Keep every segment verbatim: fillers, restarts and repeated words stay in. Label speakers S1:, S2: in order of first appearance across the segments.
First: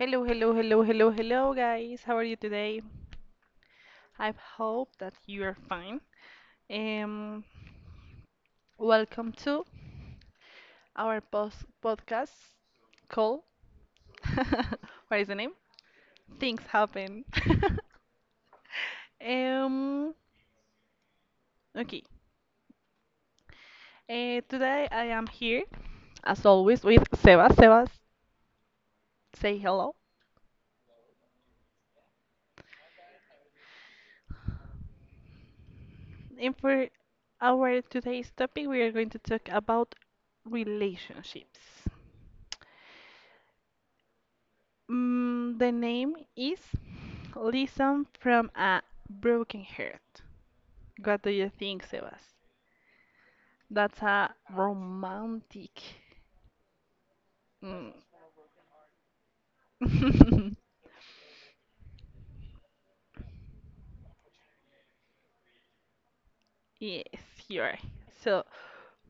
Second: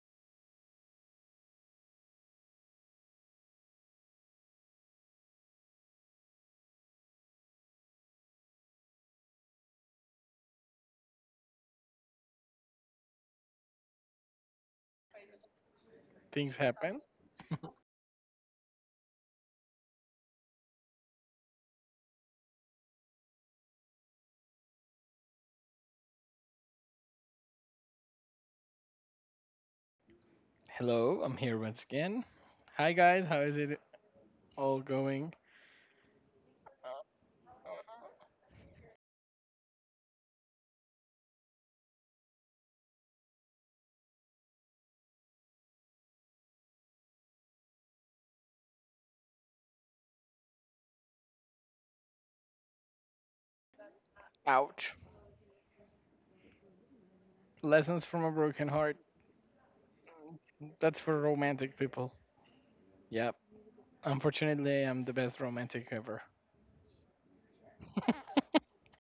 S1: Hello, hello, hello, hello, hello, guys. How are you today? I hope that you are fine. Um, Welcome to our post podcast call. What is the name?
S2: Things
S1: Things
S2: happen.
S1: happen. Um, okay. Uh, today I am here, as always, with Sebas. Sebas, say hello.
S2: Hello, I'm here once again. Hi guys, how is it all going?
S1: And for our today's topic, we are going to talk about relationships. Mm, the name is Listen from a Broken Heart. What do you think, Sebas? That's a
S2: Ouch.
S1: romantic. Mm.
S2: Lessons from a broken heart. That's for romantic people. Yep. Unfortunately, I'm the best romantic ever.
S1: Yes, you are. So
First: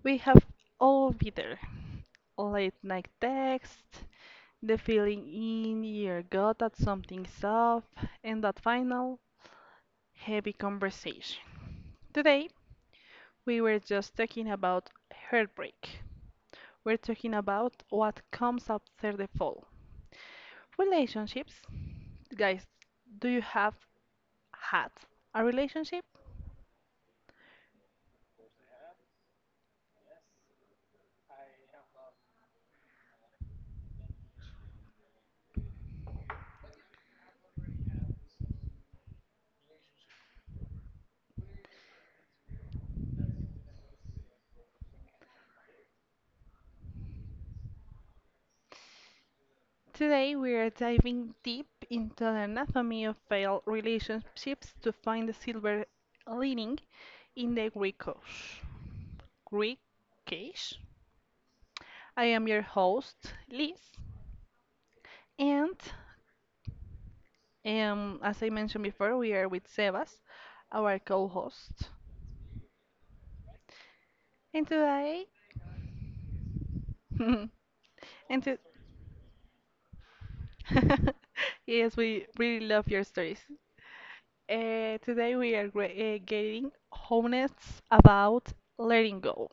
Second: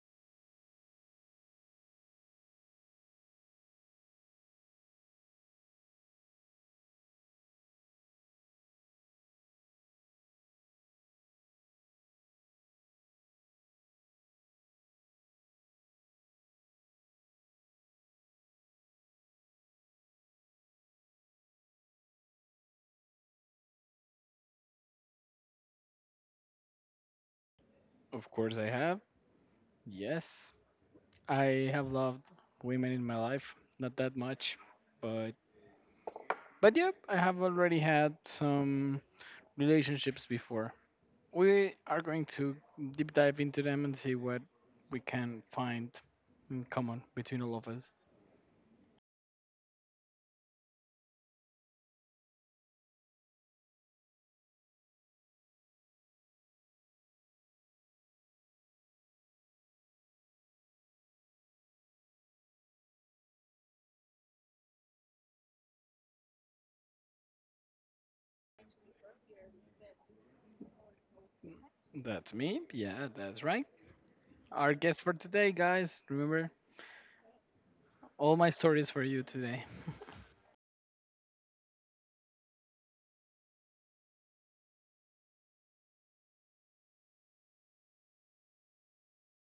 S1: we have all bitter late night text, the feeling in your gut at something's up, and that final heavy conversation. Today we were just talking about heartbreak. We're talking about what comes after the fall. Relationships. Guys, do you have had a relationship?
S2: Of course I have. Yes. I have loved women in my life, not that much, but but yep, I have already had some relationships before. We are going to deep dive into them and see what we can find in common between all of us.
S1: Today we are diving deep into the anatomy of failed relationships to find the silver lining in the gray cage. Gray cage? I am your host, Liz, and um, as I mentioned before, we are with Sebas, our co-host.
S2: That's me. Yeah, that's right.
S1: And
S2: Our guest for
S1: today,
S2: today, guys. Remember, all
S1: and
S2: my
S1: to-
S2: stories for you today.
S1: yes, we really love your stories. Uh, today we are gra- uh, getting honest about letting go.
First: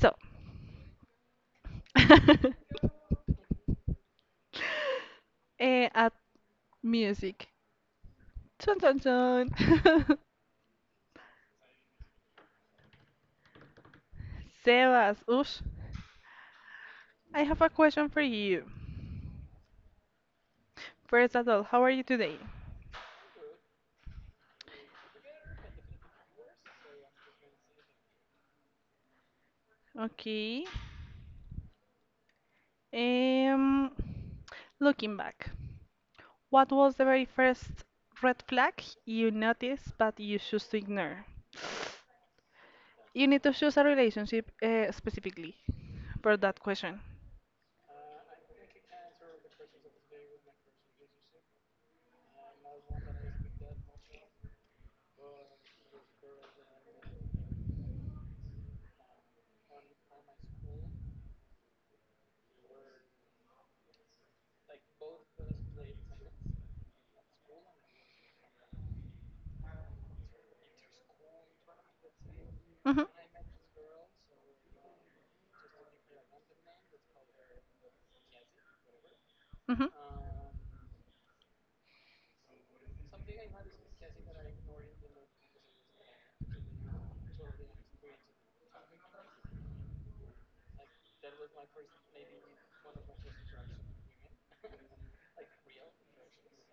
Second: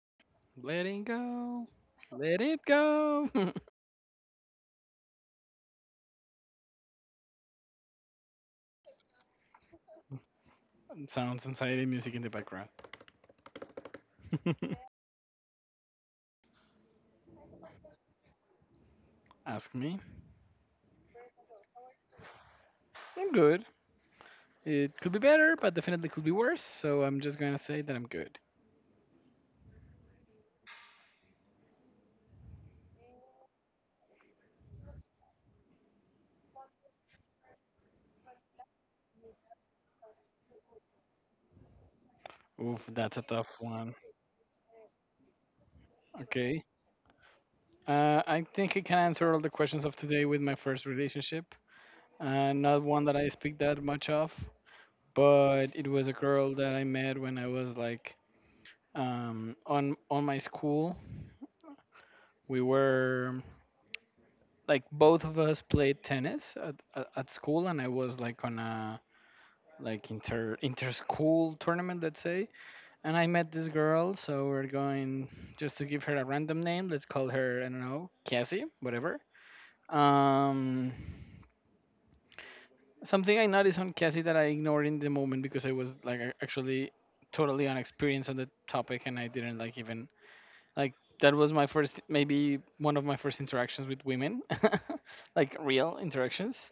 S1: So,
S2: Letting go.
S1: eh,
S2: Let it go.
S1: at music. Chun chun chun.
S2: Sounds anxiety music in the background.
S1: Sebas, oosh, I have a question for you.
S2: Ask me.
S1: First of all, how are you today?
S2: I'm good. It could be better, but definitely could be worse. So I'm just gonna say that I'm good.
S1: Okay. Um, Looking back, what was the very first red flag you noticed but you choose to ignore?
S2: Oof, that's a
S1: You need
S2: tough
S1: to choose a
S2: one.
S1: relationship uh, specifically for that
S2: Okay.
S1: question.
S2: Uh, I think I can answer all the questions of today with my first relationship. Uh, not one that I speak that much of, but it was a girl that I met when I was like um, on on my school we were like both of us played tennis at, at, at school, and I was like on a like inter inter school tournament, let's say.
S1: Mhm.
S2: And I met this girl, so we're going just to give her a random name, let's call her, I don't know, Cassie, whatever.
S1: Mhm.
S2: um Something I noticed on Cassie that I ignored in the moment, because I was like a- actually totally unexperienced on the topic, and I didn't like even. Like, that was my first, maybe one of my first interactions with women, like real interactions.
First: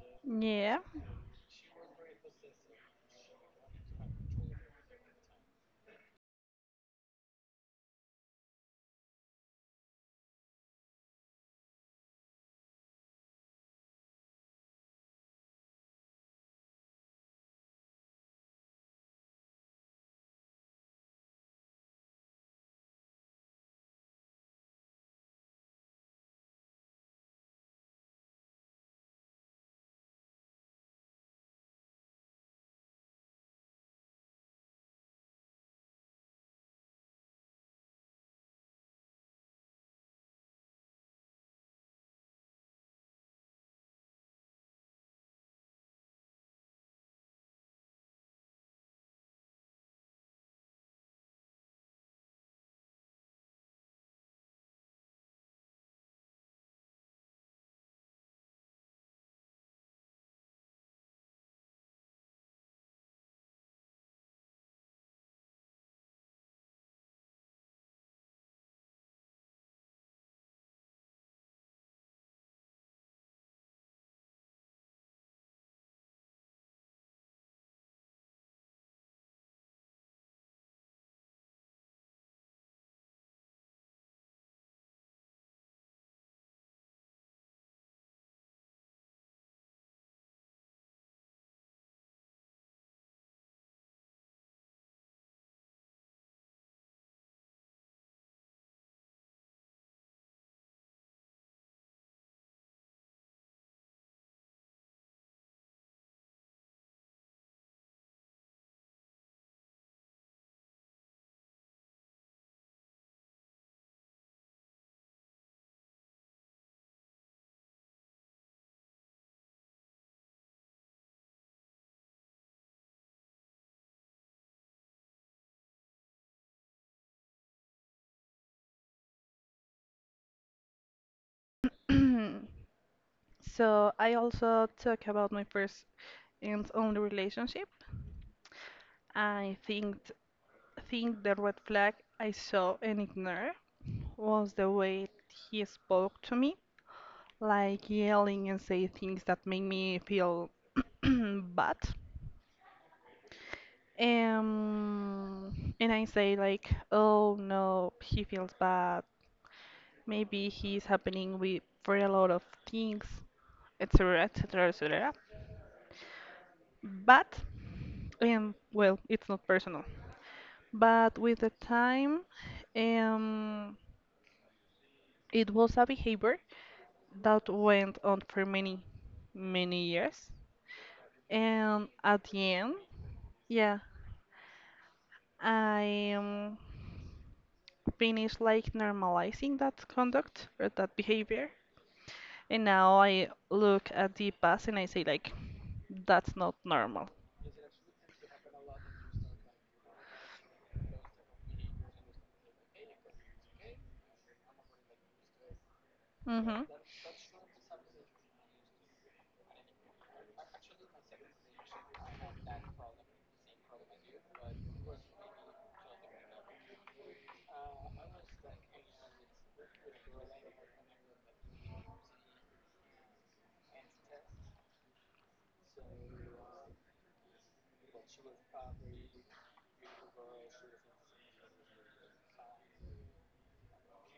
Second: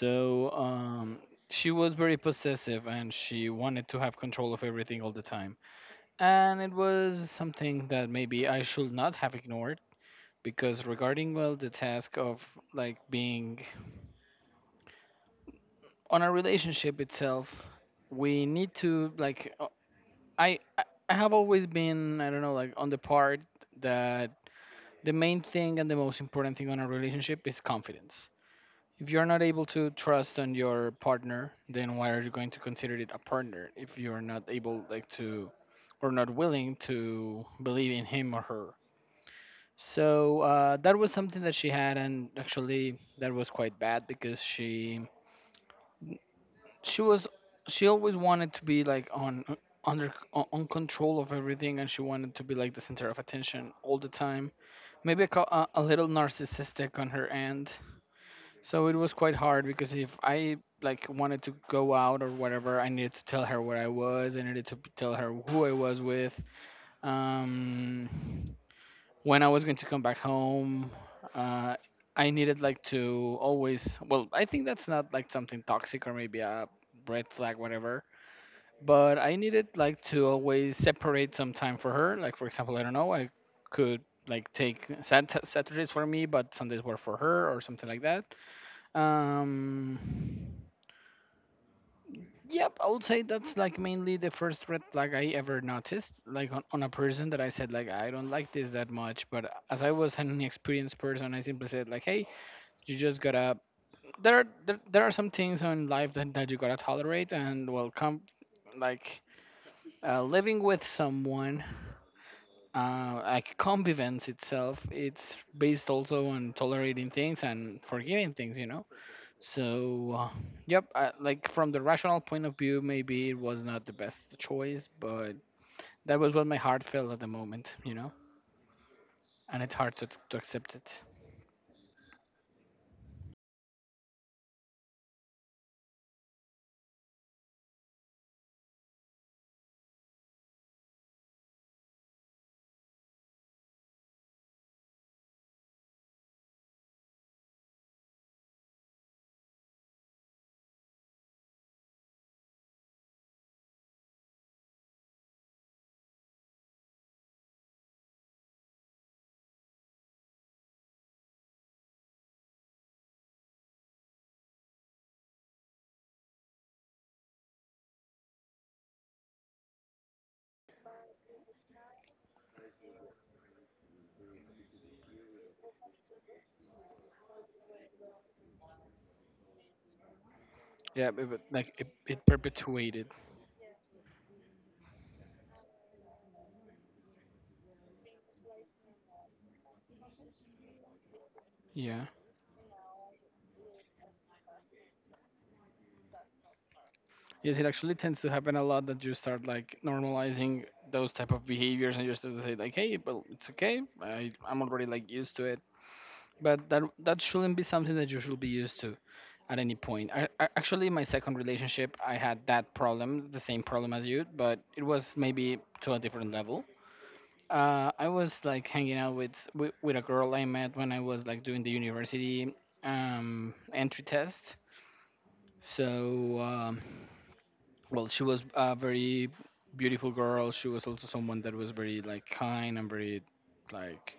S2: So
S1: Yeah.
S2: um, she was very possessive and she wanted to have control of everything all the time. And it was something that maybe I should not have ignored, because regarding well the task of like being on a relationship itself, we need to like uh, I I I have always been, I don't know, like on the part that the main thing and the most important thing on a relationship is confidence. If you're not able to trust on your partner, then why are you going to consider it a partner if you're not able like to or not willing to believe in him or her? So uh, that was something that she had, and actually that was quite bad because she she was she always wanted to be like on under on on control of everything, and she wanted to be like the center of attention all the time, maybe a, co- a, a little narcissistic on her end. So it was quite hard because if I like wanted to go out or whatever, I needed to tell her where I was. I needed to p- tell her who I was with, um, when I was going to come back home. Uh, I needed like to always. Well, I think that's not like something toxic or maybe a red flag, whatever. But I needed like to always separate some time for her. Like for example, I don't know, I could like take Sat- Saturdays for me, but Sundays were for her or something like that. um, yep, I would say that's like mainly the first red flag I ever noticed, like on, on a person that I said like I don't like this that much. But as I was an experienced person, I simply said like, hey, you just gotta. There are there, there are some things in life that, that you gotta tolerate and well come like uh, living with someone. Uh, like convivence itself, it's based also on tolerating things and forgiving things, you know. So, uh, yep, I, like from the rational point of view, maybe it was not the best choice, but that was what my heart felt at the moment, you know? And it's hard to, to accept it.
S1: So I also talk about my first and only relationship. I think think the red flag I saw and ignored was the way he spoke to me, like yelling and say things that make me feel bad. Um, and I say like, oh no, he feels bad. Maybe he's happening with for a lot of things, et cetera, et cetera, et cetera. But, um, well, it's not personal. But with the time, um, it was a behavior that went on for many, many years.
S2: Yeah, but, but, like it,
S1: And
S2: it
S1: at the end,
S2: perpetuated.
S1: yeah, I um, finish like normalizing that conduct or that behavior.
S2: Yeah.
S1: And now I look at the past and I say like, that's not normal.
S2: Yes, it actually tends to happen a lot that you start like normalizing those type of behaviors and you start to say like, hey, well, it's okay. I, I'm already like used to it.
S1: Mhm.
S2: But that that shouldn't be something that you should be used to at any point. I, I, actually, my second relationship, I had that problem, the same problem as you, but it was maybe to a different level. Uh, I was like hanging out with, with with a girl I met when I was like doing the university um, entry test. So, um, well, she was a very beautiful girl. She was also someone that was very like kind and very like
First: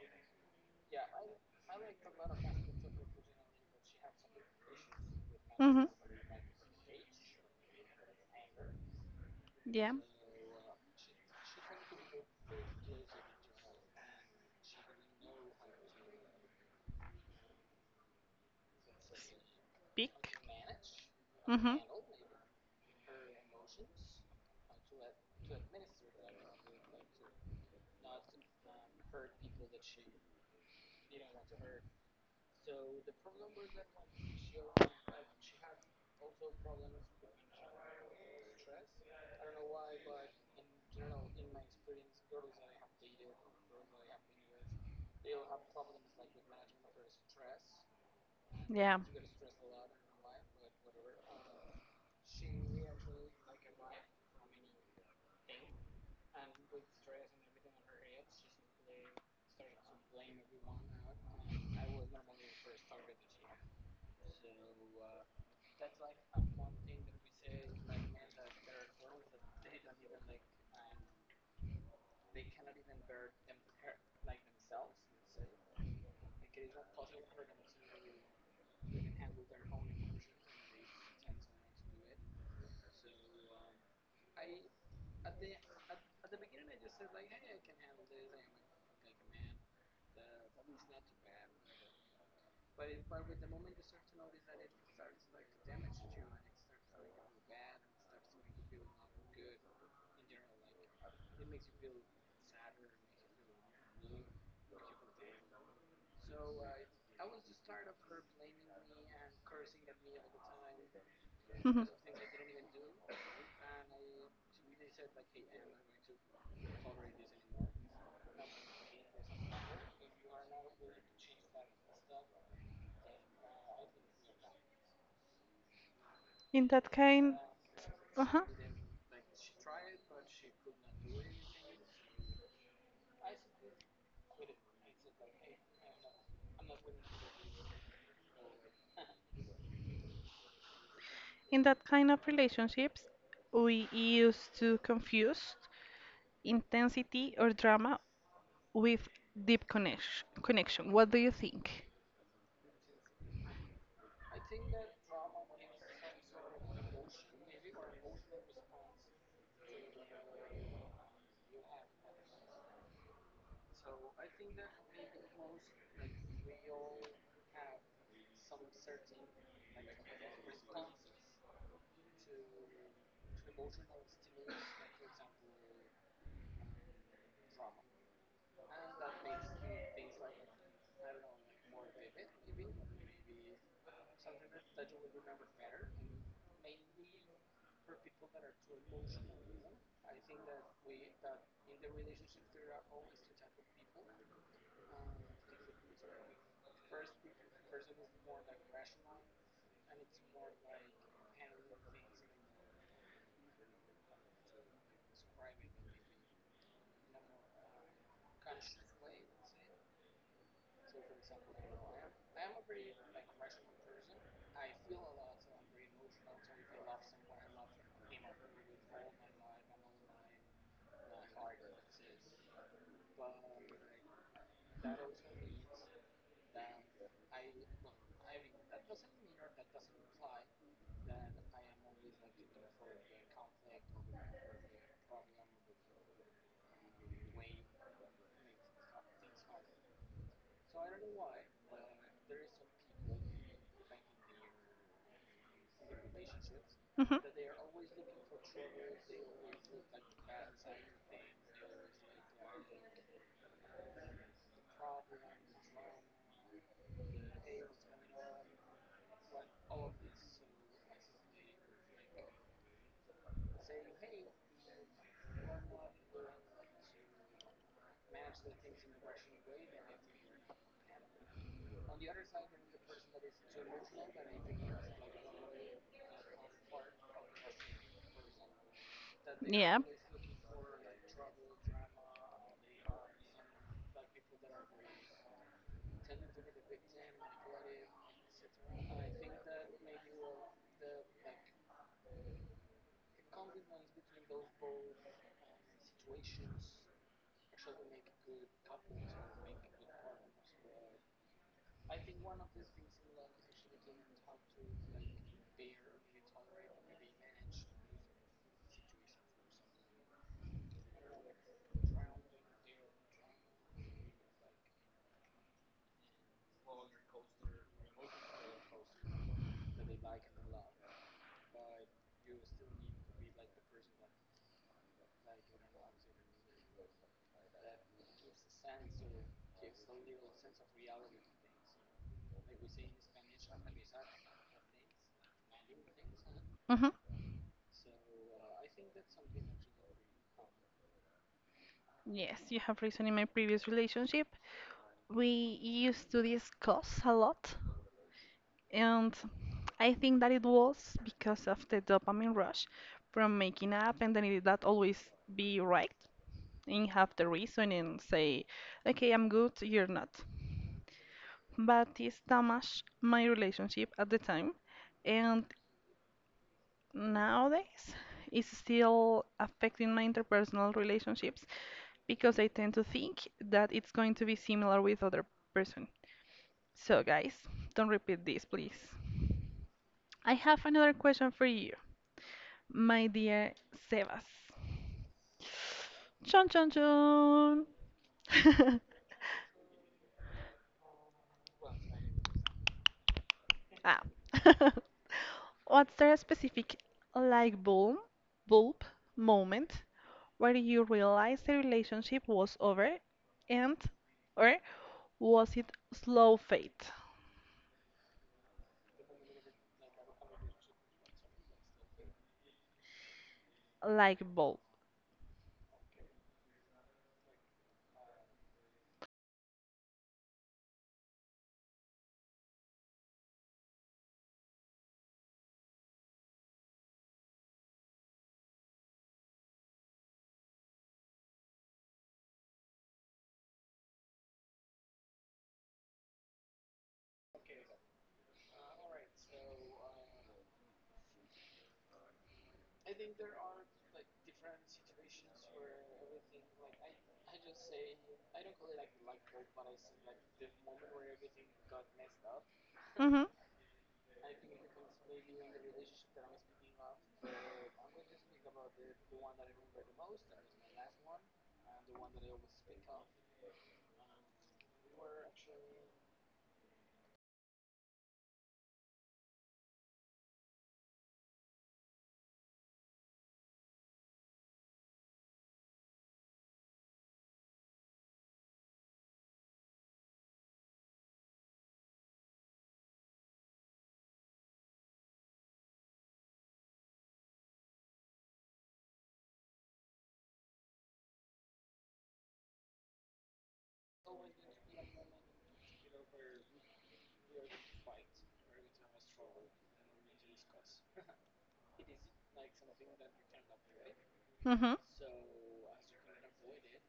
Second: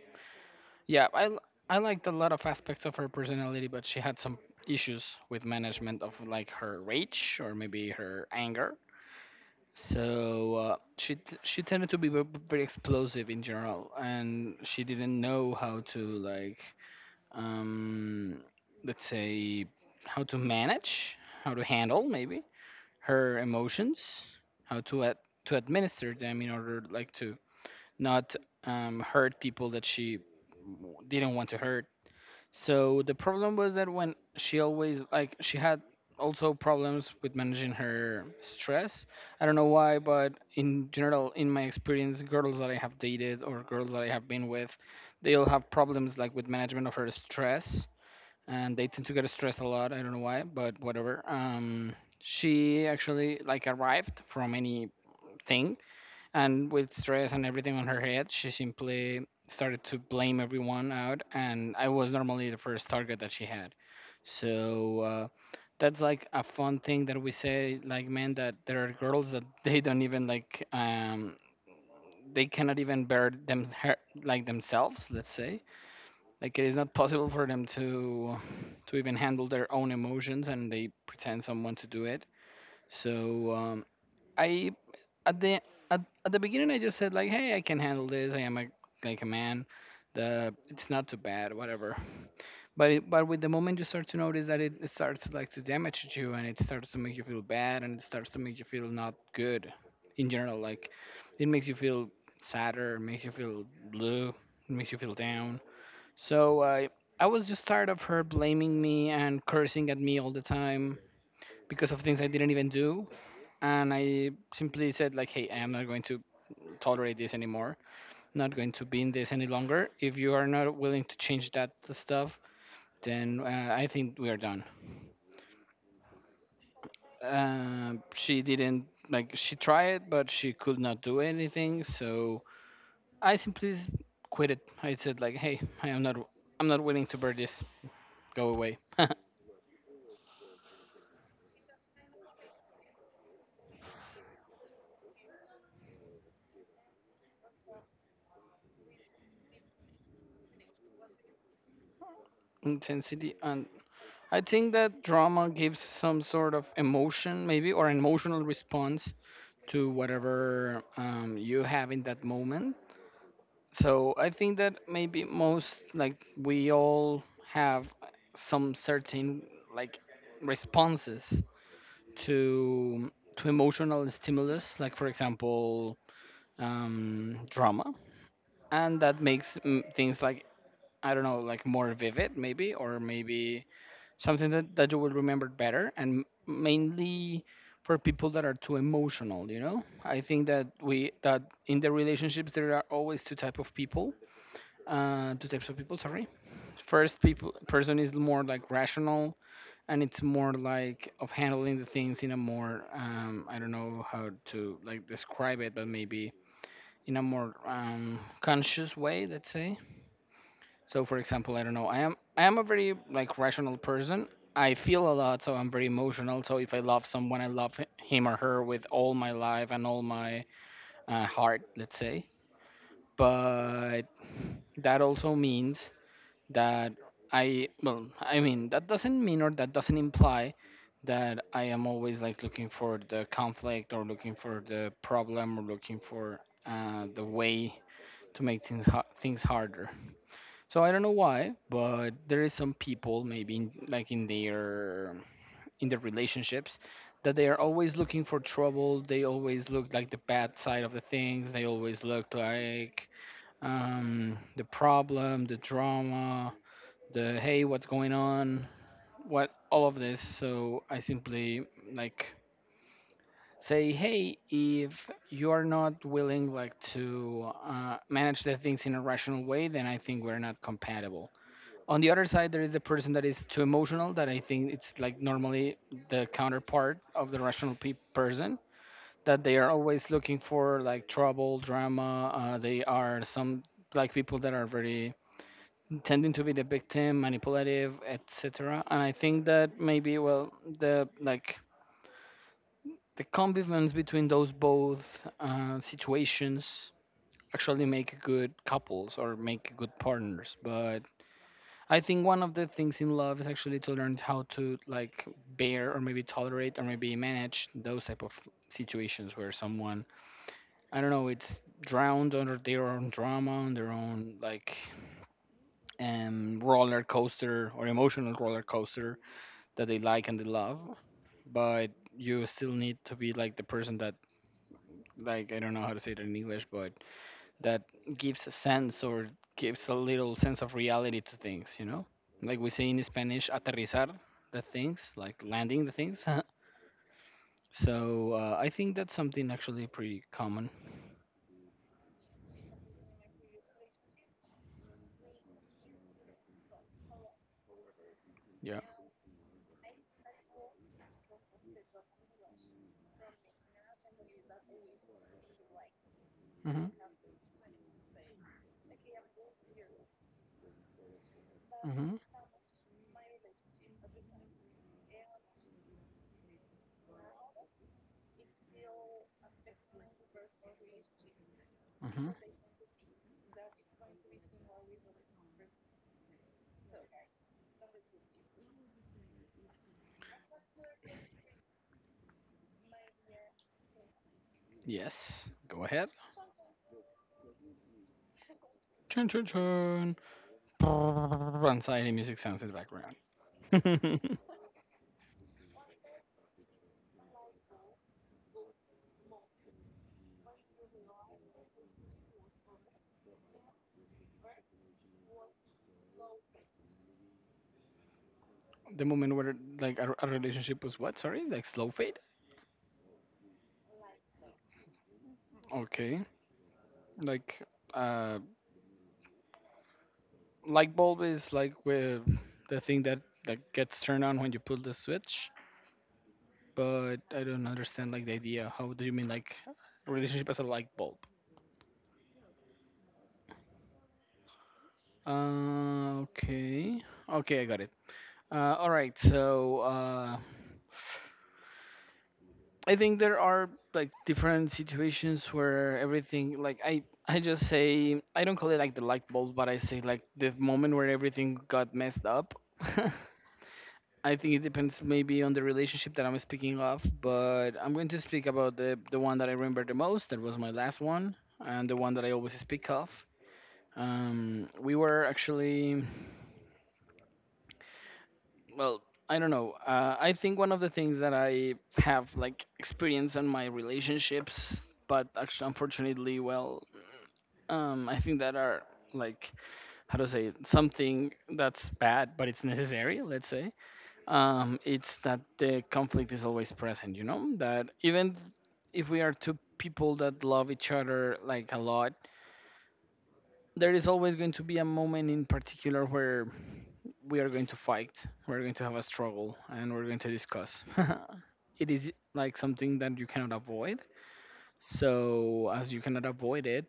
S2: yeah, I l- I liked a lot of aspects of her personality, but she had some issues with
S1: Mhm.
S2: management of like her rage or maybe her anger.
S1: Yeah.
S2: So uh, she t- she tended to be ve- very explosive in general, and she didn't know how to like um let's say
S1: Big.
S2: how to manage, how to
S1: Mhm.
S2: handle maybe her emotions, how to ad- to administer them in order like to not um, hurt people that she w- didn't want to hurt. So the problem was that when she always like she had also problems with managing her stress. I don't know why, but in general, in my experience, girls that I have dated or girls that I have been with, they all have problems like with management of her stress, and they
S1: Yeah.
S2: tend to get stressed a lot. I don't know why, but whatever. Um, she actually like arrived from anything and with stress and everything on her head, she simply started to blame everyone out, and I was normally the first target that she had. So uh, that's like a fun thing that we say, like men, that there are girls that they don't even like, um, they cannot even bear them her, like themselves. Let's say like it is not possible for them to to even handle their own emotions, and they pretend someone to do it. So um, I at the at, at the beginning I just said like, hey, I can handle this. I am a like a man. The it's not too bad, whatever. But it, but with the moment you start to notice that it, it starts like to damage you and it starts to make you feel bad and it starts to make you feel not good in general. Like it makes you feel sadder, it makes you feel blue, it makes you feel down. So I I was just tired of her blaming me and cursing at me all the time
S1: Mhm.
S2: because of things I didn't even do, and I simply said like, "Hey, I am not going to tolerate this anymore. Not going to be in this any longer. If you are not willing to change that stuff, then uh, I think we are done."
S1: In that kind.
S2: Um,
S1: Uh
S2: she
S1: huh.
S2: didn't like. She tried, but she could not do anything. So I simply s- quit it. I said like, "Hey, I am not. I'm not willing to bear this. Go away."
S1: In that kind of relationships, we used to confuse intensity or drama with deep connection. Connection. What do you think?
S2: Intensity, and I think that drama gives some sort of emotion, maybe, or an emotional response to whatever um, you have in that moment. So I think that maybe most like we all have some certain like responses to to emotional stimulus, like for example um, drama, and that makes mm, things like, I don't know, like more vivid maybe, or maybe something that, that you will remember better, and mainly for people that are too emotional, you know. I think that we that in the relationships there are always two type of people, uh two types of people, sorry. First people person is more like rational, and it's more like of handling the things in a more um I don't know how to like describe it, but maybe in a more um conscious way, let's say. So for example, I don't know. I am I am a very like rational person. I feel a lot, so I'm very emotional. So if I love someone, I love h- him or her with all my life and all my uh, heart, let's say. But that also means that I well, I mean that doesn't mean or that doesn't imply that I am always like looking for the conflict or looking for the problem or looking for uh, the way to make things ha- things harder. So I don't know why, but there is some people maybe in, like in their in their relationships that
S1: Hmm.
S2: they are always looking for trouble. They always look like the bad side of the things. They always look like um, the problem, the drama, the hey, what's going on, what all of this. So I simply, like, say, hey, if you are not willing, like, to uh, manage the things in a rational way, then I think we're not compatible. On the other side, there is the person that is too emotional, that I think it's, like, normally the counterpart of the rational pe- person, that they are
S1: Yeah.
S2: always looking for, like, trouble, drama, uh, they are some like people that are very tending to be the victim, manipulative, etc. And I think that maybe, well, the like the combination between those both uh, situations actually make good couples or make good partners. But I think one of the things in love is actually to learn how to, like, bear or maybe tolerate or maybe manage those type of situations where someone, I don't know, it's drowned under their own drama, on their own, like, um roller coaster or emotional roller coaster that they like and they love. But you still need to be like the person that, like, I don't know how to say it in English, but that gives a sense or gives a little sense of reality to things, you know? Like we say in Spanish, aterrizar the things, like landing the things.
S1: Hmm.
S2: So uh, I think that's something actually pretty common.
S1: Yes, you have reason. In my previous relationship, we used to discuss a lot,
S2: Yeah.
S1: and I think that it was because of the dopamine rush from making up, and then it, that always be right
S2: Mhm.
S1: and have the reason and say, okay, I'm good, you're not. But
S2: Mhm.
S1: this damaged my relationship at the time, and nowadays is still affecting my interpersonal relationships
S2: Mhm.
S1: because I tend to think that it's going to be similar with other person. So guys, don't repeat this, please. I have another question for you, my dear Sebas.
S2: Yes. Go ahead.
S1: Chon chon chon.
S2: Chun chun chun. Brrrr, anxiety music sounds in the background.
S1: ah. What's there a specific light bulb, bulb moment where you realized the relationship was over and or was it slow fade,
S2: The moment where, like, a, a relationship was what? Sorry, like slow fade.
S1: like ball?
S2: Okay. Like uh light bulb is like with the thing that that gets turned on when you pull the switch, but I don't understand, like, the idea. How do you mean, like, relationship as a light bulb? uh, okay okay, I got it. uh, all right. So uh, I think there are like different situations where everything like i i just say, I don't call it like the light bulb, but I say like the moment where everything got messed up.
S1: Mhm.
S2: I think it depends maybe on the relationship that I'm speaking of, but I'm going to speak about the the one that I remember the most. That was my last one, and the one that I always speak of. Um, we were actually, well, I don't know. Uh, I think one of the things that I have, like, experience on my relationships, but actually, unfortunately, well, um, I think that are, like, how to say it, something that's bad, but it's necessary. Let's say um, it's that the conflict is always present, you know? That even if we are two people that love each other, like, a lot, there is always going to be a moment in particular where we are going to fight, we're going to have a struggle, and we're going to discuss. It is like something that you cannot avoid.
S1: Mhm.
S2: So, as you cannot avoid it,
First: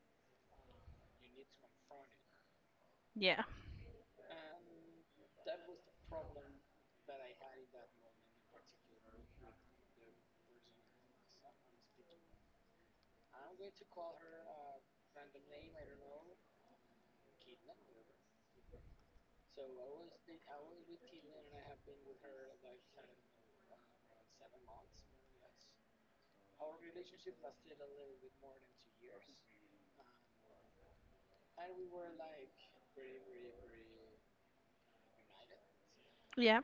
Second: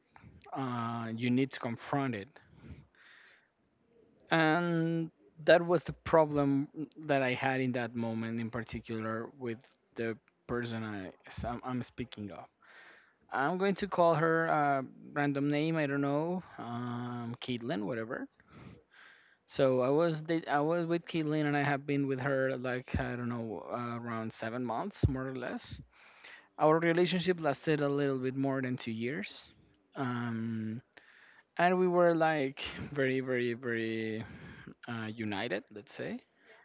S2: uh, you need to confront it.
S1: Yeah.
S2: And that was the problem that I had in that moment in particular with the person I am I s- I'm, I'm speaking of. I'm going to call her a random name. I don't know, um, Caitlin, whatever. So I was da- I was with Caitlin, and I have been with her, like, I don't know, uh, around seven months, more or less. Our relationship lasted a little bit more than two years, um, and we were like very very very uh, united, let's say.
S1: Yeah.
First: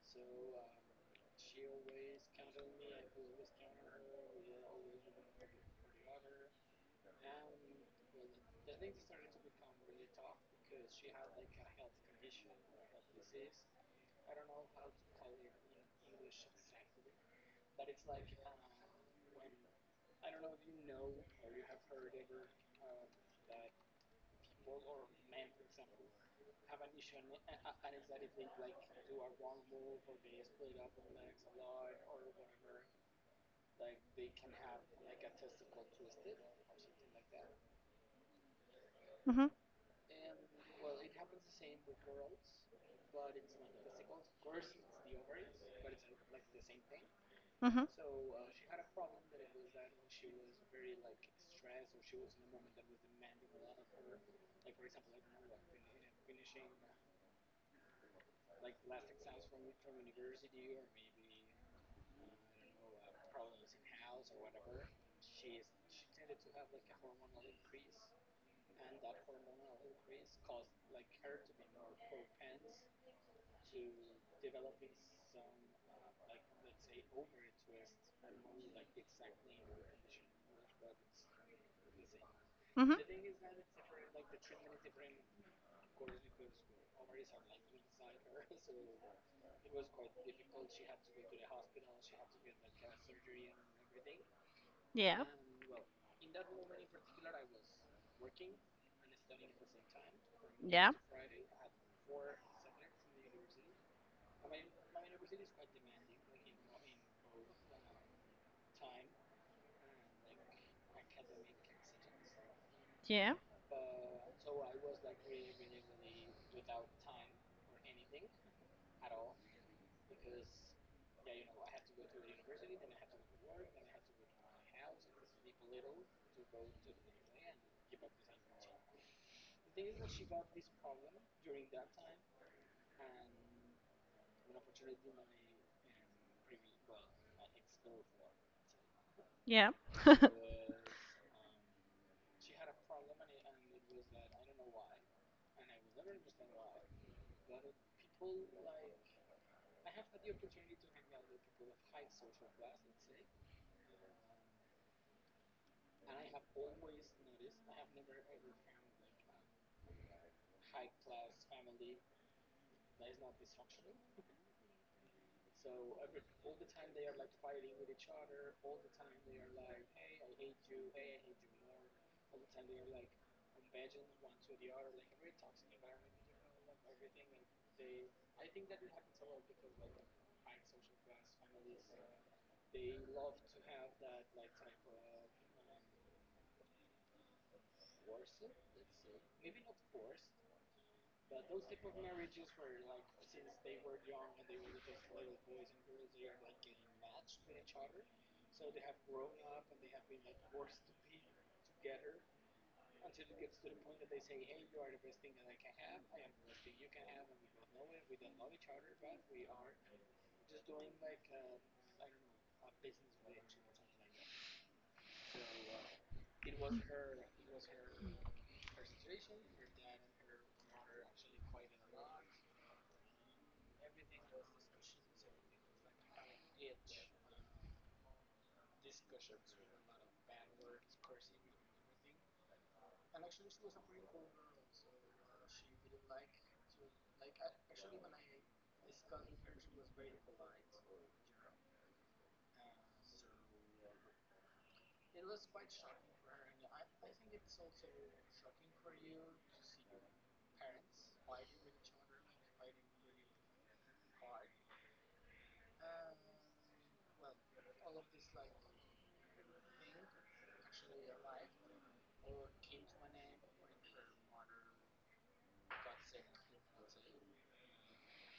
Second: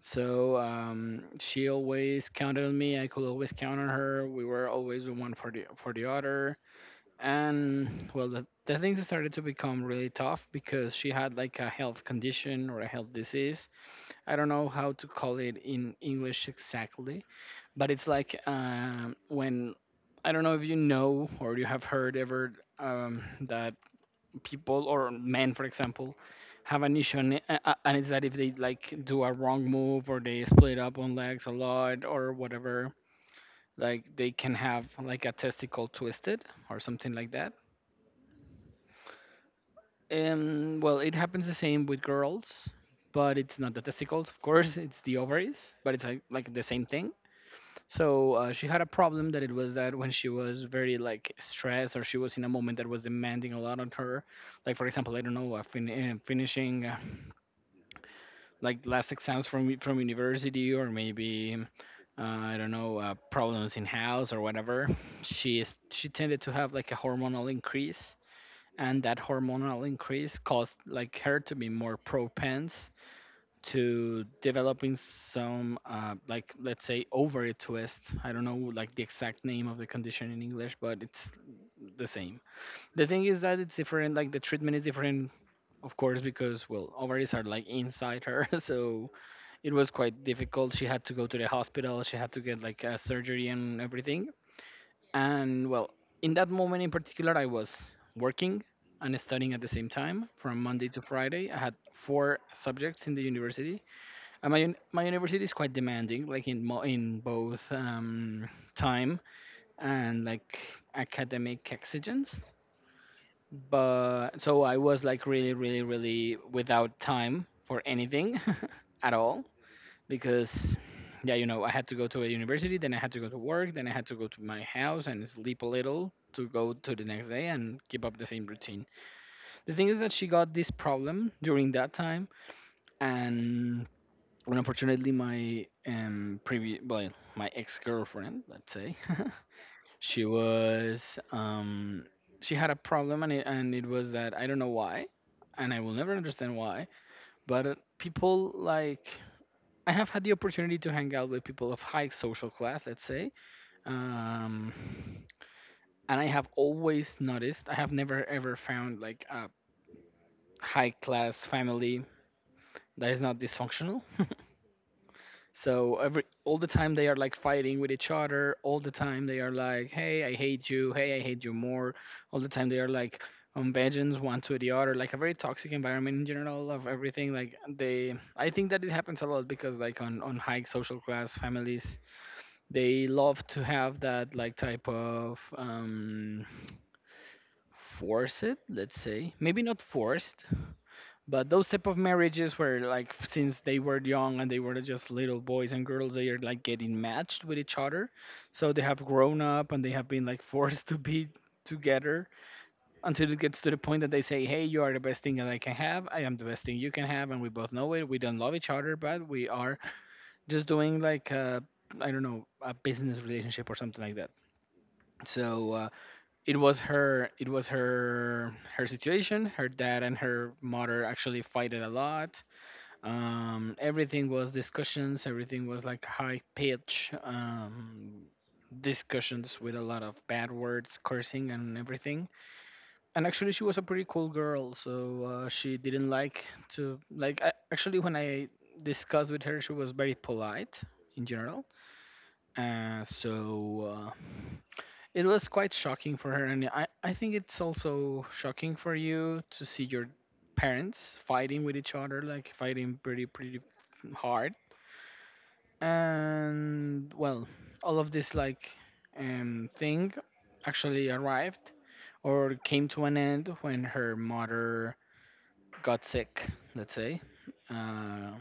S2: So um, she always counted on me. I could always count on her. We were always the one for the for the other. And, well, the, the things started to become really tough because she had, like, a health condition or a health disease. I don't know how to call it in English exactly, but it's like um, when, I don't know if you know or you have heard ever um, that people or men, for example, have an issue, and, uh, uh, and it's that if they, like, do a wrong move or they split up on legs a lot or whatever, like they can have, like, a testicle twisted or something like that.
S1: Mhm.
S2: And, well, it happens the same with girls, but it's not the testicles, of course, it's the ovaries, but it's like, like the same thing.
S1: Mhm.
S2: So uh, she had a problem that it was that when she was very, like, stressed or she was in a moment that was demanding a lot on her, like, for example, I don't know, uh, fin- uh, finishing, uh, like, last exams from from university, or maybe uh, I don't know, uh, problems in house or whatever. She is she tended to have, like, a hormonal increase, and that hormonal increase caused, like, her to be more propense to developing some uh, like, let's say, ovary twist. I don't know, like, the exact name of the condition in English, but it's the same.
S1: Mhm.
S2: The thing is that it's different. Like, the treatment is different, of course, because, well, ovaries are, like, inside her, so it was quite difficult. She had to go to the hospital. She had to get, like, a surgery and everything.
S1: Yeah.
S2: And, well, in that moment in particular, I was working and studying at the same time from Monday
S1: Yeah.
S2: to Friday. I had four subjects in the university. And my uni- my university is quite demanding, like, in mo- in both, um, time and, like, academic exigence.
S1: Yeah.
S2: But so I was, like, really, really, really without time for anything at all, because, yeah, you know, I had to go to a university, then I had to go to work, then I had to go to my house and sleep a little to go to the next day and keep up the same routine. The thing is that she got this problem during that time, and, unfortunately, my um previous, well, my ex-girlfriend, let's say
S1: Yeah.
S2: she was, um she had a problem, and it, and it was that I don't know why, and I will never understand why, but people, like, I have had the opportunity to hang out with people of high social class, let's say. Um, and I have always noticed, I have never ever found, like, a high class family that is not dysfunctional. So every all the time they are, like, fighting with each other, all the time they are like, "Hey, I hate you. Hey, I hate you more." All the time they are, like, on vengeance one to the other, like a very toxic environment in general of everything. Like, they, I think that it happens a lot because, like, on on high social class families, they love to have that, like, type of um, force it, let's say. Maybe not forced, but those type of marriages where, like, since they were young and they were just little boys and girls, they are, like, getting matched with each other. So they have grown up and they have been, like, forced to be together until it gets to the point that they say, "Hey, you are the best thing that I can have. I am the best thing you can have. And we both know it. We don't love each other, but we are just doing like a, I don't know, a business relationship or something like that." So uh, it was her, it was her her situation. Her dad and her mother actually fighted a lot. um, everything was discussions, everything was like high pitch um, discussions with a lot of bad words, cursing, and everything. And actually she was a pretty cool girl, so uh, she didn't, like, to, like, I, actually when i discussed with her, she was very polite in general. uh, so uh, it was quite shocking for her. And I, I think it's also shocking for you to see your parents fighting with each other, like, fighting pretty pretty hard. And, well, all of this, like, um, thing actually arrived or came to an end when her mother got sick, let's say. Uh,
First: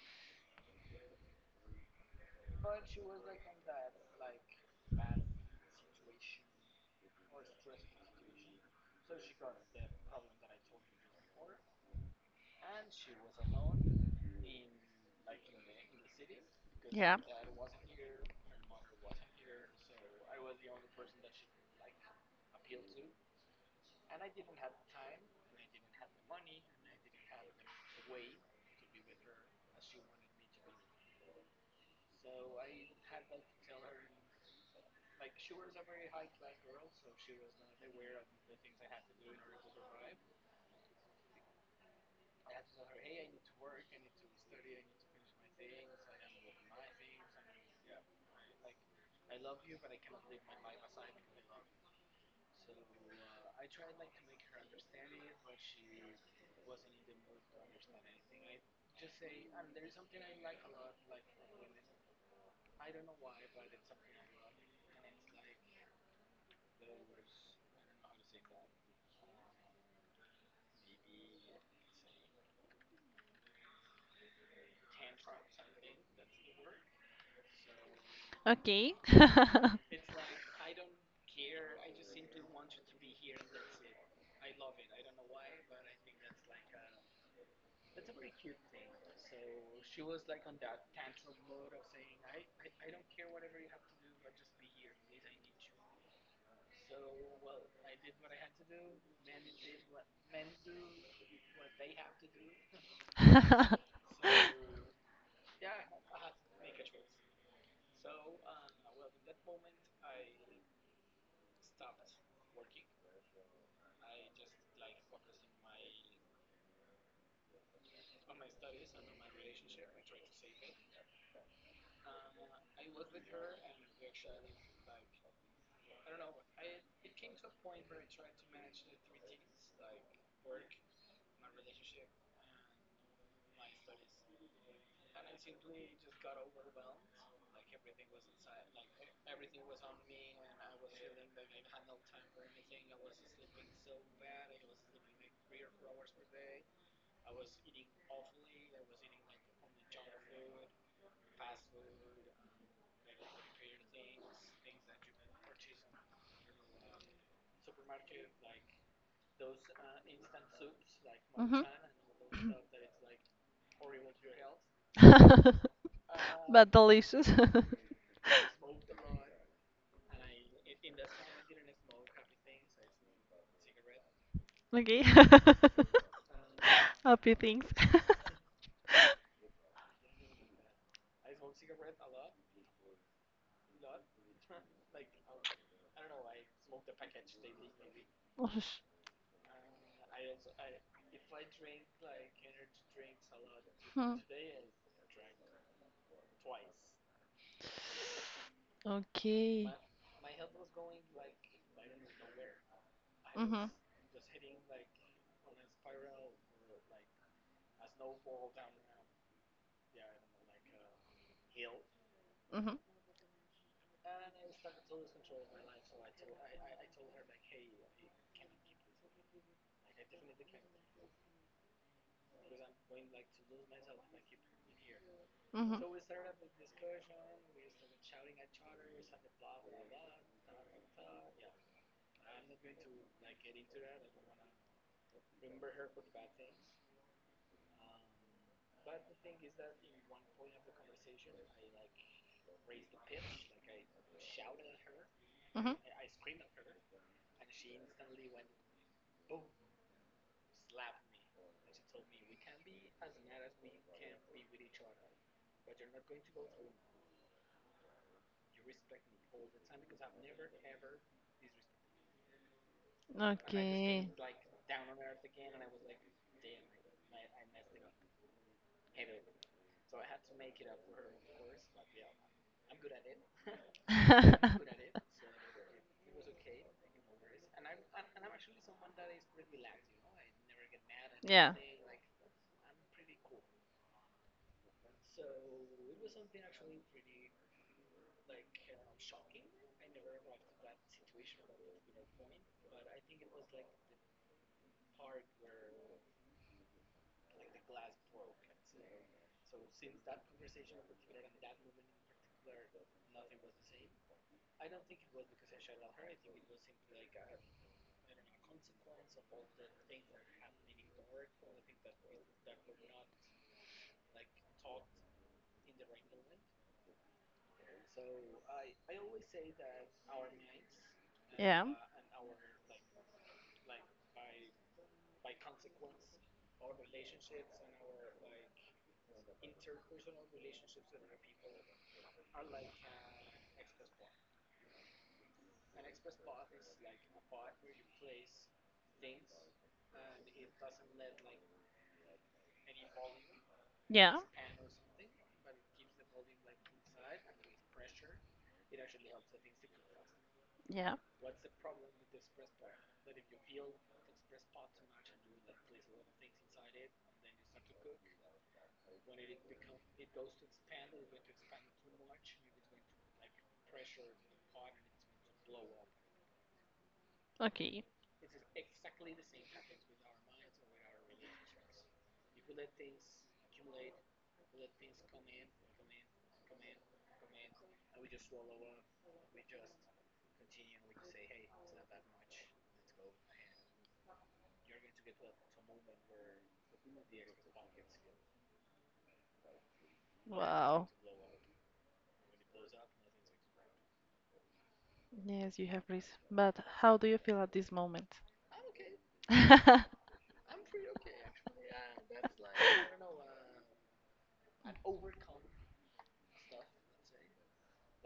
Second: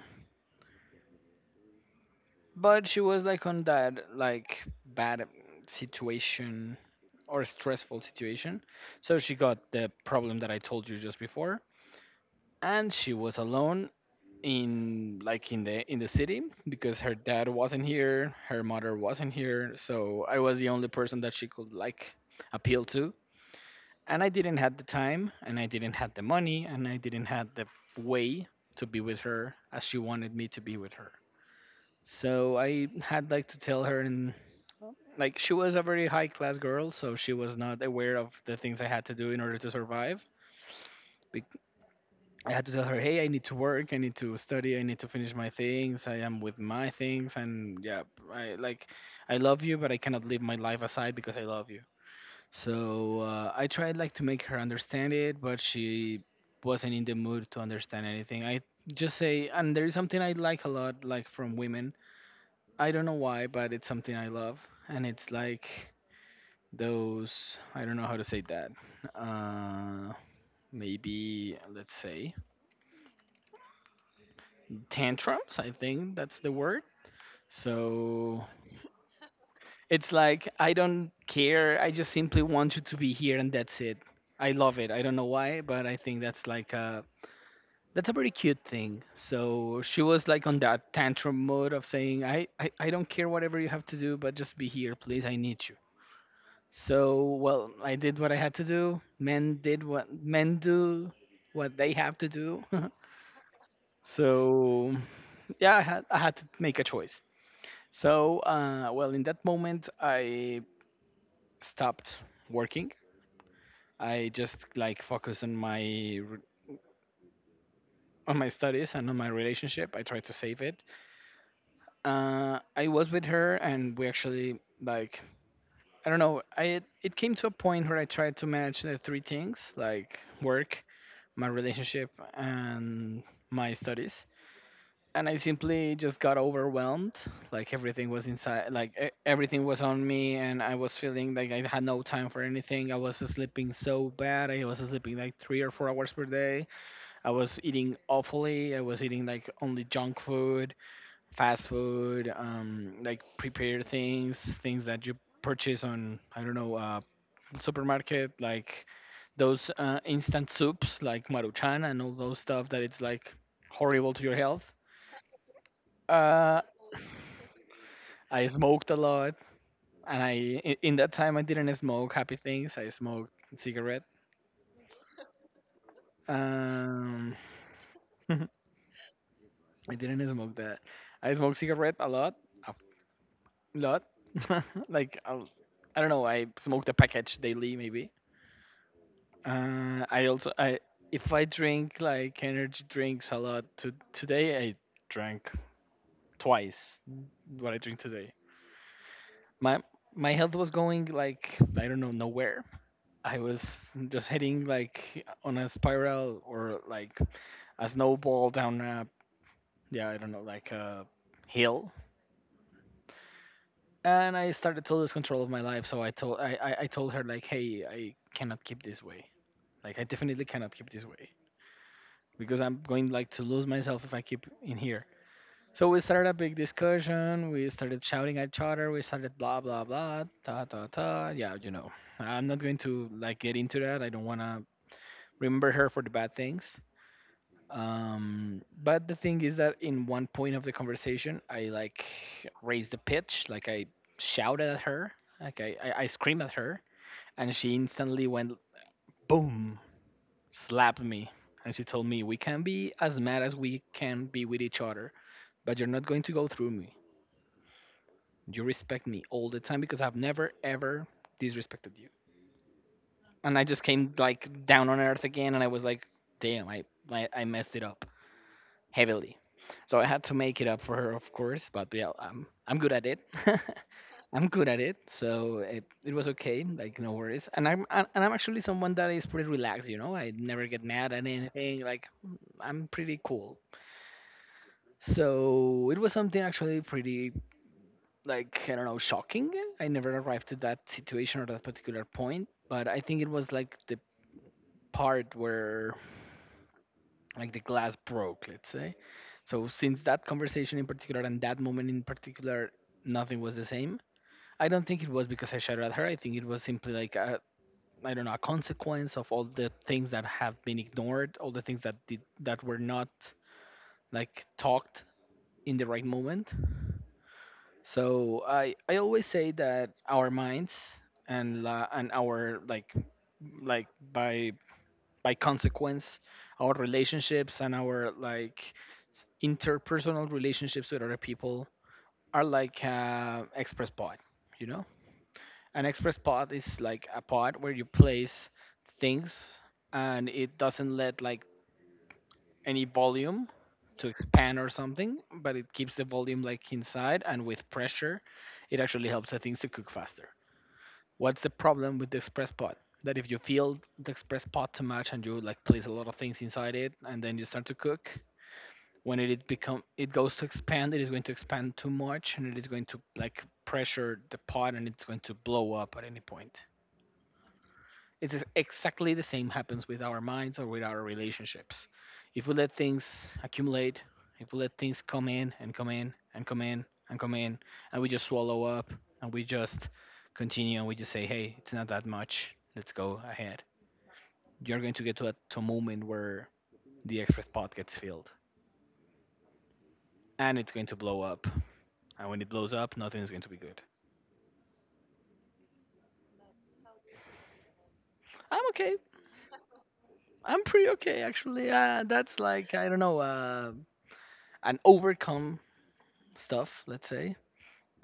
S2: but she was, like, on that, like, bad situation or stressful situation. So she got the problem that I told you just before, and she was alone in, like, in the in the city, because her
S1: Yeah.
S2: dad wasn't here, her mother wasn't here, so I was the only person that she could, like, appeal to. And I didn't have the time, and I didn't have the money, and I didn't have the way to be with her as she wanted me to be with her. So I had, like, to tell her, in, like, she was a very high class girl, so she was not aware of the things I had to do in order to survive. Be- I had to tell her, "Hey, I need to work. I need to study. I need to finish my things. I am with my things." And, yeah, I, like, I love you, but I cannot leave my life aside because I love you. So uh, I tried, like, to make her understand it, but she wasn't in the mood to understand anything. I just say, and there is something I like a lot, like, from women. I don't know why, but it's something I love, and it's like those I don't know how to say that uh maybe let's say tantrums. I think that's the word. So
S1: Okay.
S2: it's like, "I don't care. I just simply want you to be here, and that's it." I love it. I don't know why, but I think that's like a that's a pretty cute thing. So she was like on that tantrum mode of saying, i i, I don't care whatever you have to do, but just be here please, I need you. So, well, I did what I had to do. Men did what men do, what they have to do. so, yeah, I had I had to make a choice. So, uh, well, in that moment, I stopped working. I just like focused on my r- on my studies and on my relationship. I tried to save it. Uh, I was with her, and we actually like I don't know. I it came to a point where I tried to manage the three things like work, my relationship, and my studies, and I simply just got overwhelmed. Like everything was inside, like e- everything was on me, and I was feeling like I had no time for anything. I was sleeping so bad. I was sleeping like three or four hours per day. I was eating awfully. I was eating like only junk food, fast food, um like prepared things, things that you purchase on, I don't know, uh supermarket, like those uh, instant soups like
S1: Mhm.
S2: Maruchan and all those stuff that it's like horrible to your health. Uh,
S1: But delicious.
S2: I smoked a lot, and I i- in that time I didn't smoke happy things. I smoked cigarette.
S1: Okay. Happy
S2: Um,
S1: things.
S2: I didn't smoke that. I smoked cigarette a lot, a lot. Like I'll, I do not know. I smoked a package daily maybe. Uh, I also I if I drink like energy drinks a lot, to
S1: Hmm.
S2: today I drank twice what I drink today.
S1: Okay.
S2: My my health was going like, I don't know, nowhere. I was
S1: Mhm.
S2: just heading like on a spiral, or like a snowball down a, yeah, I don't know, like a hill.
S1: Mhm.
S2: And I started to lose control of my life, so I told I, I, I told her like, "Hey, I cannot keep this way. Like I definitely cannot keep this way because I'm going like to lose myself if I keep in here."
S1: Mhm.
S2: So we started a big discussion. We started shouting at each other. We started blah blah blah, ta ta ta. Yeah, you know, I'm not going to like get into that. I don't wanna remember her for the bad things. Um, but the thing is that in one point of the conversation, I like raised the pitch, like I shouted at her, like
S1: Mhm.
S2: I I, I screamed at her, and she instantly went boom, slapped me, and she told me, "We can be as mad as we can be with each other, but you're not going to go through me. You respect me all the time, because I've never ever disrespected you." And I just
S1: Okay.
S2: came like down on earth again, and I was like, "Damn, I I, I messed it up heavily." So I had to make it up for her, of course. But yeah, I'm I'm good at it. I'm good at it, so it, it was okay. Like no worries. And I'm and and I'm actually someone that is pretty relaxed. You know, I never get mad at
S1: Yeah.
S2: anything. Like I'm pretty cool. So it was something actually pretty, like I don't know, shocking. I never arrived to that situation or that particular point, but I think it was like the part where, like, the glass broke, let's say. So since that conversation in particular and that moment in particular, nothing was the same. I don't think it was because I shouted at her. I think it was simply like a, I don't know, a consequence of all the things that have been ignored, all the things that did that were not like talked in the right moment. So I I always say that our minds and la, and our like like by by consequence, our relationships and our like, s- interpersonal relationships with other people, are like uh, express pod, you know. An express pod is like a pod where you place things, and it doesn't let like any volume to
S1: Yeah.
S2: expand
S1: Yeah.
S2: or something, but it keeps the volume like inside, and with pressure, it actually helps the things to cook faster.
S1: Yeah.
S2: What's the problem with the express pot? That if you fill the express pot too much and you like place a lot of things inside it, and then you start to cook, when it, it become it goes to expand, it is going to expand too much, and it is going to like pressure the pot, and it's going to blow up at any point.
S1: Okay.
S2: It's ex- exactly the same happens with our minds or with our relationships. If we let things accumulate, if we let things come in and come in and come in and come in, and we just swallow up, and we just continue, and we just say, "Hey, it's not that much, let's go ahead." You're going to get to a, to a moment where the express pot gets filled and it's going
S1: Wow.
S2: to blow up. And when it blows up, nothing is going to be good.
S1: Yes, you have risk. But how do you feel at this moment?
S2: I'm okay. I'm pretty okay actually. Uh, that's like, I don't know, uh, an overcome stuff, let's say.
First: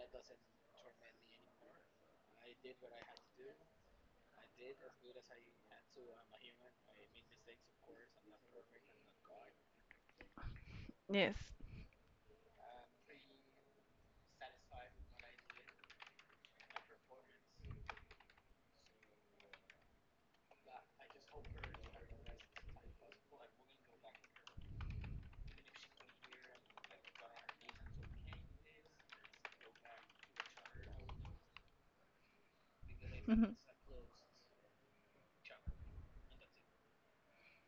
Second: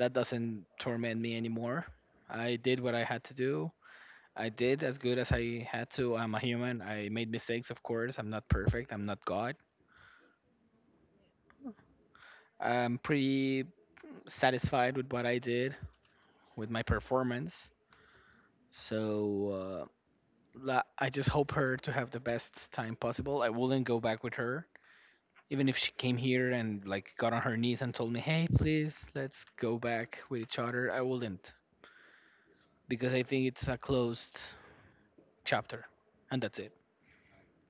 S2: That doesn't torment me anymore. I did what I had to do. I did as good as I had to. I'm a human. I made mistakes, of course. I'm not perfect. I'm not God.
S1: Yes.
S2: I'm pretty satisfied with what I did, with my performance. So uh, la- I just hope her to have the best time possible. I wouldn't go back with her, even if she came here and like got on her knees and told me, "Hey, please, let's go back with each other." I wouldn't, because I think
S1: Mhm.
S2: it's a closed chapter, and that's it.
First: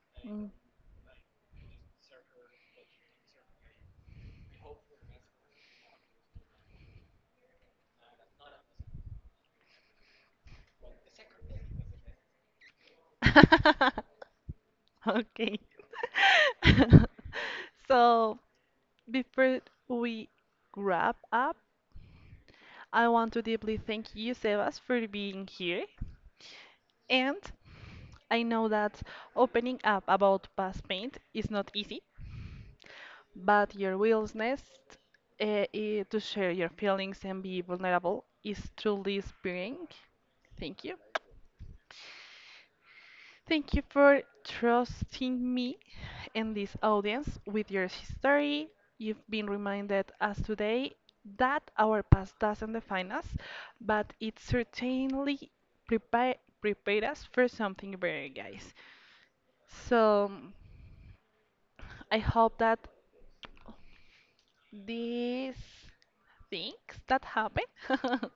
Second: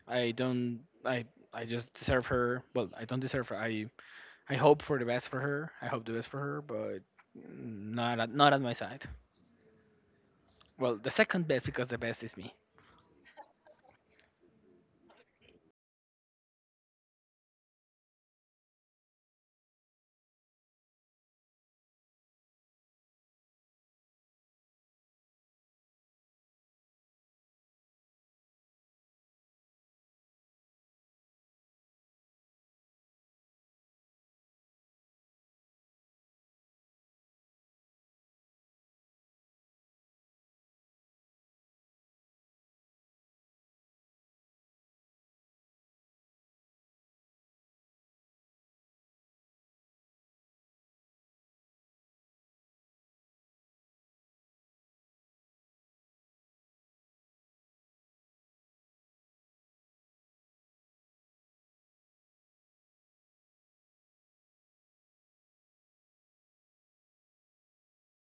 S2: I
S1: Mm.
S2: don't. I I just deserve her. Well, I don't deserve her. I I hope for the best for her. I hope the best for her, but not at, not at my side. Well, the second best, because the best is me.
S1: Okay. So, before we wrap up, I want to deeply thank you, Sebas, for being here. And I know that opening up about past pain is not easy. But your willingness uh, i- to share your feelings and be vulnerable is truly inspiring. Thank you. Thank you for trusting me and this audience with your history. You've been reminded us today that our past doesn't define us, but it certainly prepare, prepared us for something better, guys. So I hope that these things that happen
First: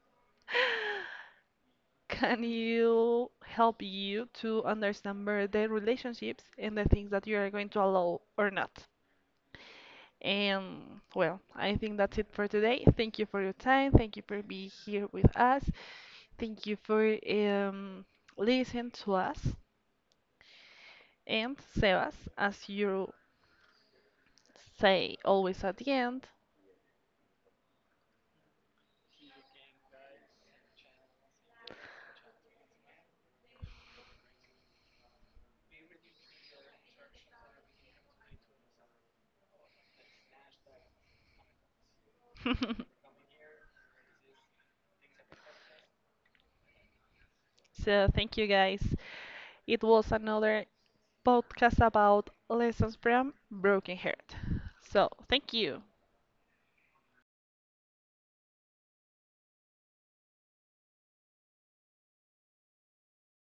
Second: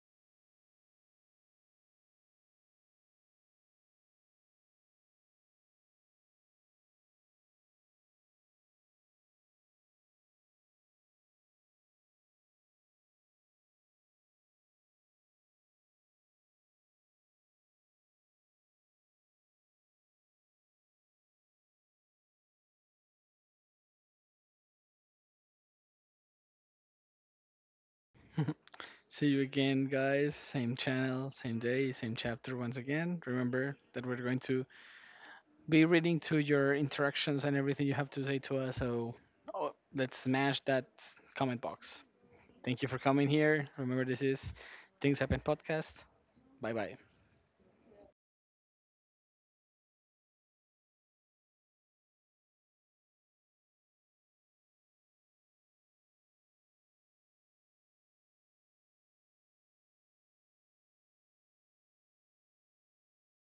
S1: can you help you to understand better the relationships and the things that you are going to allow or not? And well, I think that's it for today. Thank you for your time. Thank you for being here with us. Thank you for um, listening to us. And Sebas, as you say always at the end,
S2: See you again, guys. Same channel, same day, same chapter once again. Remember that we're going to be reading to your interactions and everything you have to say to us. So, oh, let's smash that comment box. Thank you for coming here. Remember, this is Things Happen Podcast. Bye bye.
S1: so, thank you guys. It was another podcast about lessons from Broken Heart. So, thank you.